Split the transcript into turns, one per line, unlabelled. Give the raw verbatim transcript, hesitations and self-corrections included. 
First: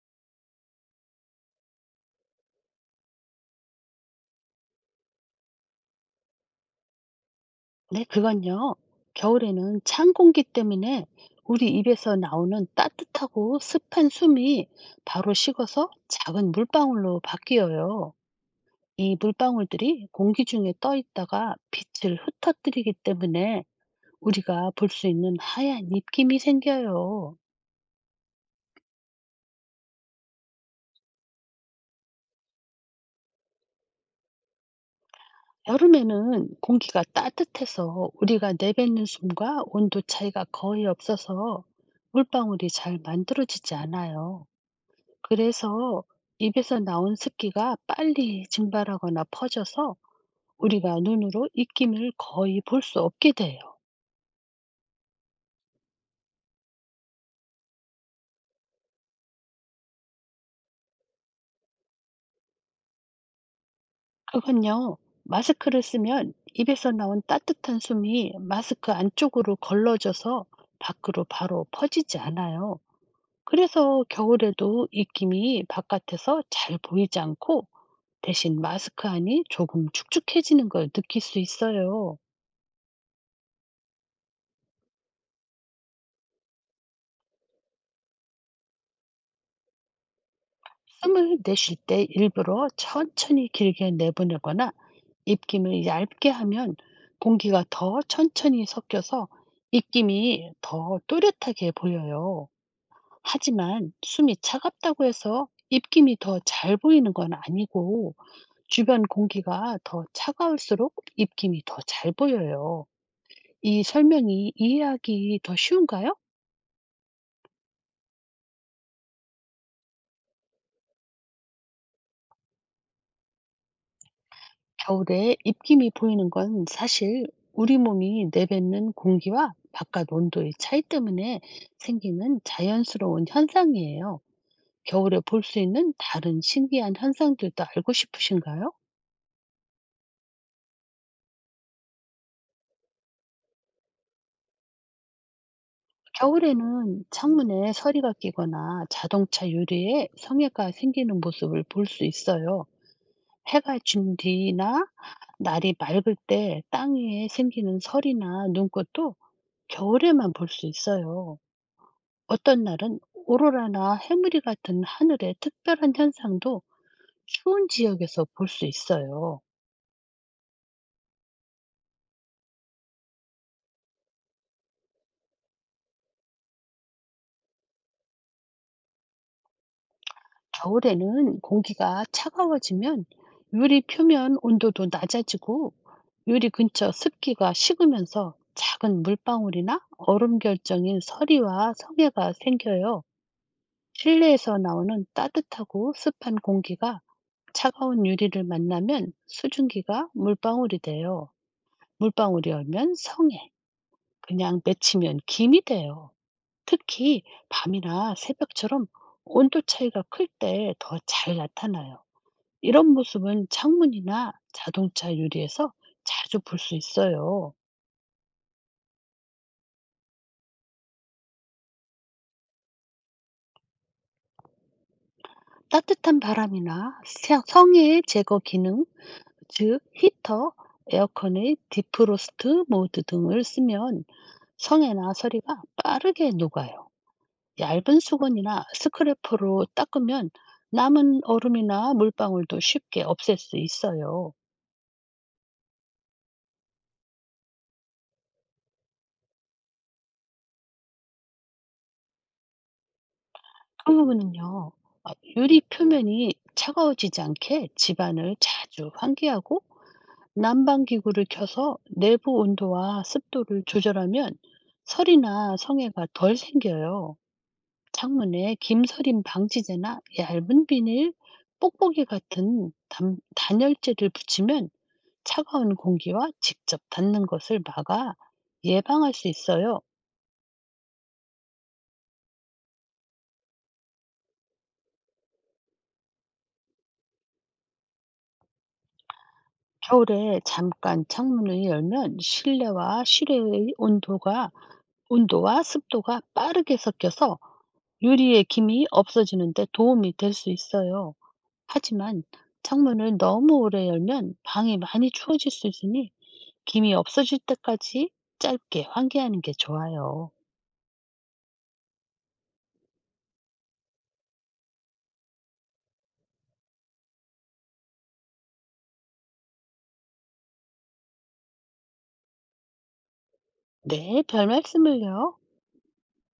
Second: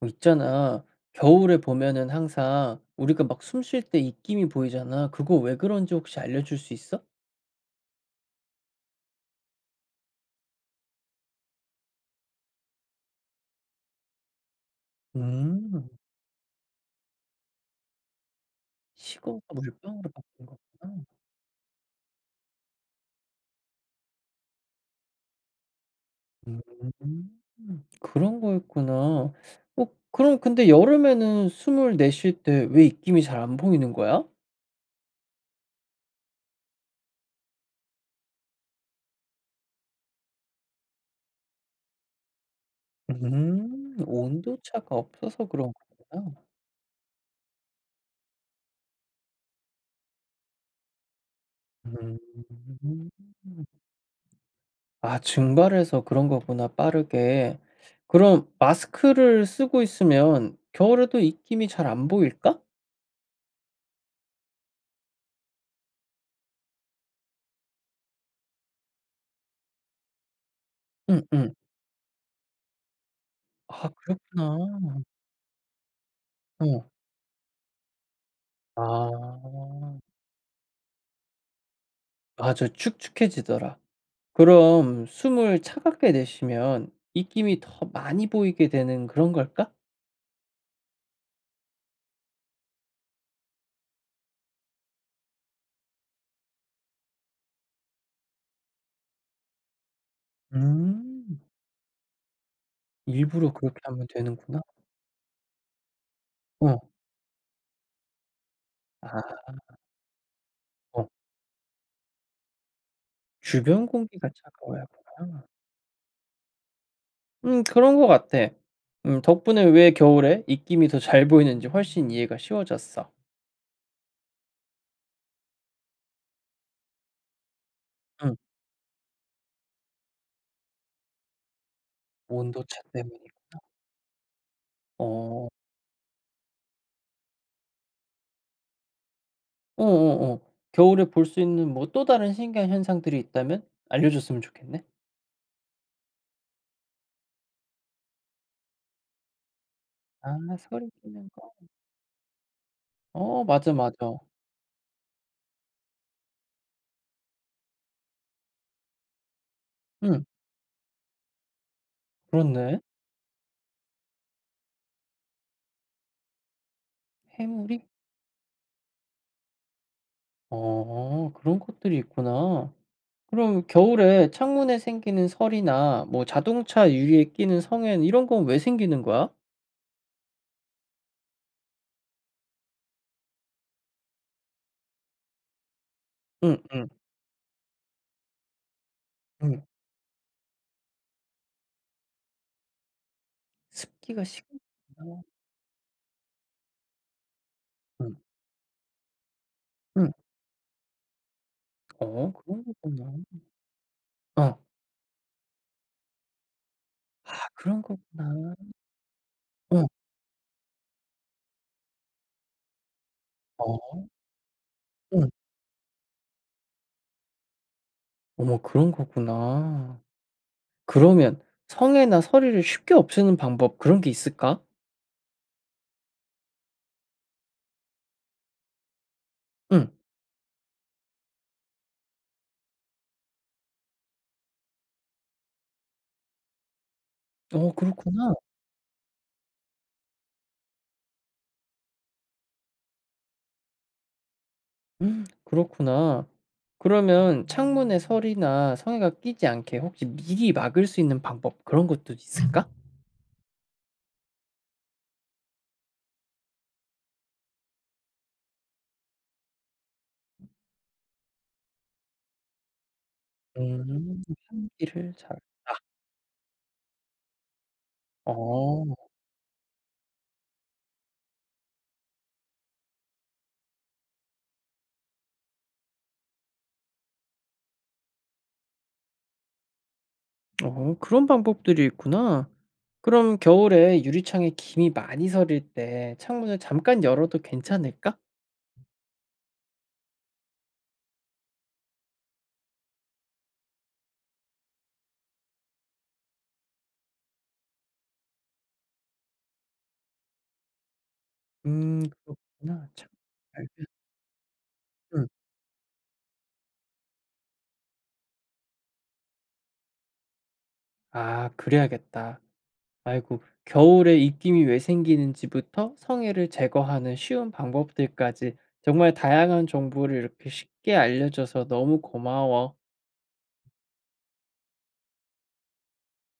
어, 있잖아. 겨울에 보면은 항상 우리가 막 숨쉴 때 입김이 보이잖아. 그거 왜 그런지 혹시 알려줄 수 있어?
네, 그건요. 겨울에는 찬 공기 때문에 우리 입에서 나오는 따뜻하고 습한 숨이 바로
음.
식어서 작은 물방울로 바뀌어요. 이
식어서
물방울들이
물방울로
공기
바뀐
중에 떠
거구나.
있다가 빛을 흩어뜨리기 때문에 우리가 볼 수 있는 하얀 입김이
음.
생겨요.
그런 거였구나. 어, 그럼 근데 여름에는 숨을 내쉴 때 왜 입김이 잘 안 보이는 거야?
여름에는 공기가 따뜻해서 우리가 내뱉는 숨과 온도 차이가 거의 없어서 물방울이 잘 만들어지지
음.
않아요.
온도 차가 없어서 그런
그래서
거구나.
입에서 나온 습기가 빨리 증발하거나 퍼져서 우리가 눈으로 입김을 거의 볼 수
음.
없게 돼요.
아 증발해서 그런 거구나 빠르게. 그럼 마스크를 쓰고 있으면 겨울에도 입김이 잘 안 보일까?
그건요, 마스크를 쓰면 입에서 나온 따뜻한 숨이 마스크 안쪽으로 걸러져서
응,
밖으로
응.
바로 퍼지지 않아요.
아
그래서
그렇구나.
겨울에도 입김이 바깥에서 잘
어.
보이지 않고, 대신 마스크 안이 조금
아.
축축해지는 걸 느낄 수 있어요.
맞아. 축축해지더라. 그럼 숨을 차갑게 내쉬면 입김이 더 많이 보이게 되는 그런 걸까?
숨을 내쉴 때 일부러 천천히 길게 내보내거나 입김을 얇게 하면, 공기가 더 천천히 섞여서 입김이 더
음.
또렷하게 보여요.
일부러 그렇게
하지만
하면
숨이
되는구나.
차갑다고 해서 입김이 더 잘
어.
보이는 건 아니고, 주변
아.
공기가 더 차가울수록
어.
입김이 더 잘 보여요. 이
주변 공기가
설명이
차가워야 구
이해하기
나
더 쉬운가요?
음, 그런 것 같아. 음, 덕분에 왜 겨울에 입김이 더 잘 보이는지 훨씬 이해가 쉬워졌어.
겨울에 입김이 보이는 건 사실 우리 몸이
응.
내뱉는 공기와 바깥 온도의 차이 때문에 생기는
온도차
자연스러운
때문이고.
현상이에요. 겨울에 볼
어.
수 있는 다른 신기한 현상들도 알고 싶으신가요?
어어어. 겨울에 볼 수 있는 뭐 또 다른 신기한 현상들이 있다면 알려줬으면 좋겠네.
겨울에는 창문에 서리가 끼거나 자동차 유리에
아
성에가
서리
생기는
끼는 거.
모습을 볼 수 있어요.
어 맞아,
해가
맞아.
진 뒤나 날이 맑을 때 땅 위에 생기는 서리나 눈꽃도
응.
겨울에만 볼 수 있어요. 어떤
그렇네.
날은 오로라나 해무리 같은 하늘의 특별한 현상도
해
추운
물이
지역에서 볼 수 있어요.
어 그런 것들이 있구나. 그럼 겨울에 창문에 생기는 설이나 뭐 자동차 유리에 끼는 성엔 이런 건 왜 생기는 거야?
겨울에는 공기가 차가워지면 유리 표면 온도도 낮아지고, 유리
응응. 응.
근처 습기가 식으면서 작은
응.
물방울이나 얼음 결정인 서리와 성에가 생겨요.
습기가
실내에서 나오는
식었구나.
따뜻하고 습한 공기가 차가운 유리를 만나면
응.
수증기가
응.
물방울이 돼요.
어
물방울이
그런
얼면
거구나.
성에,
어.
그냥 맺히면 김이 돼요. 특히
아 그런
밤이나
거구나.
새벽처럼 온도
어.
차이가 클 때 더 잘 나타나요. 이런 모습은
어.
창문이나 자동차
응.
유리에서 자주 볼 수 있어요.
어머 그런 거구나. 그러면 성에나 서리를 쉽게 없애는 방법 그런 게 있을까?
따뜻한 바람이나 세- 성해 제거 기능, 즉
응.
히터, 에어컨의 디프로스트 모드 등을 쓰면 성해나 서리가 빠르게 녹아요.
어
얇은
그렇구나.
수건이나 스크래퍼로 닦으면 남은 얼음이나 물방울도 쉽게 없앨 수 있어요.
음 그렇구나. 그러면 창문에 서리나 성에가 끼지 않게 혹시 미리 막을 수 있는 방법 그런 것도 있을까?
그 부분은요, 아, 유리 표면이 차가워지지 않게 집안을 자주 환기하고 난방 기구를 켜서 내부 온도와 습도를
음.
조절하면
환기를 잘.
설이나 성에가 덜 생겨요. 창문에
어.
김서림 방지제나 얇은 비닐, 뽁뽁이 같은 단, 단열재를 붙이면 차가운 공기와 직접 닿는 것을 막아 예방할 수 있어요.
어 그런 방법들이 있구나. 그럼 겨울에 유리창에 김이 많이 서릴 때 창문을 잠깐 열어도 괜찮을까?
겨울에 잠깐 창문을 열면 실내와 실외의 온도가, 온도와 습도가 빠르게 섞여서 유리의 김이 없어지는 데 도움이 될 수 있어요.
음
하지만
그렇구나. 참.
창문을 너무
알.
오래 열면 방이 많이
음.
추워질 수 있으니 김이 없어질 때까지 짧게 환기하는 게 좋아요.
아 그래야겠다. 아이고, 겨울에 입김이 왜 생기는지부터 성해를 제거하는 쉬운 방법들까지 정말 다양한 정보를 이렇게 쉽게 알려줘서 너무 고마워.
네, 별 말씀을요.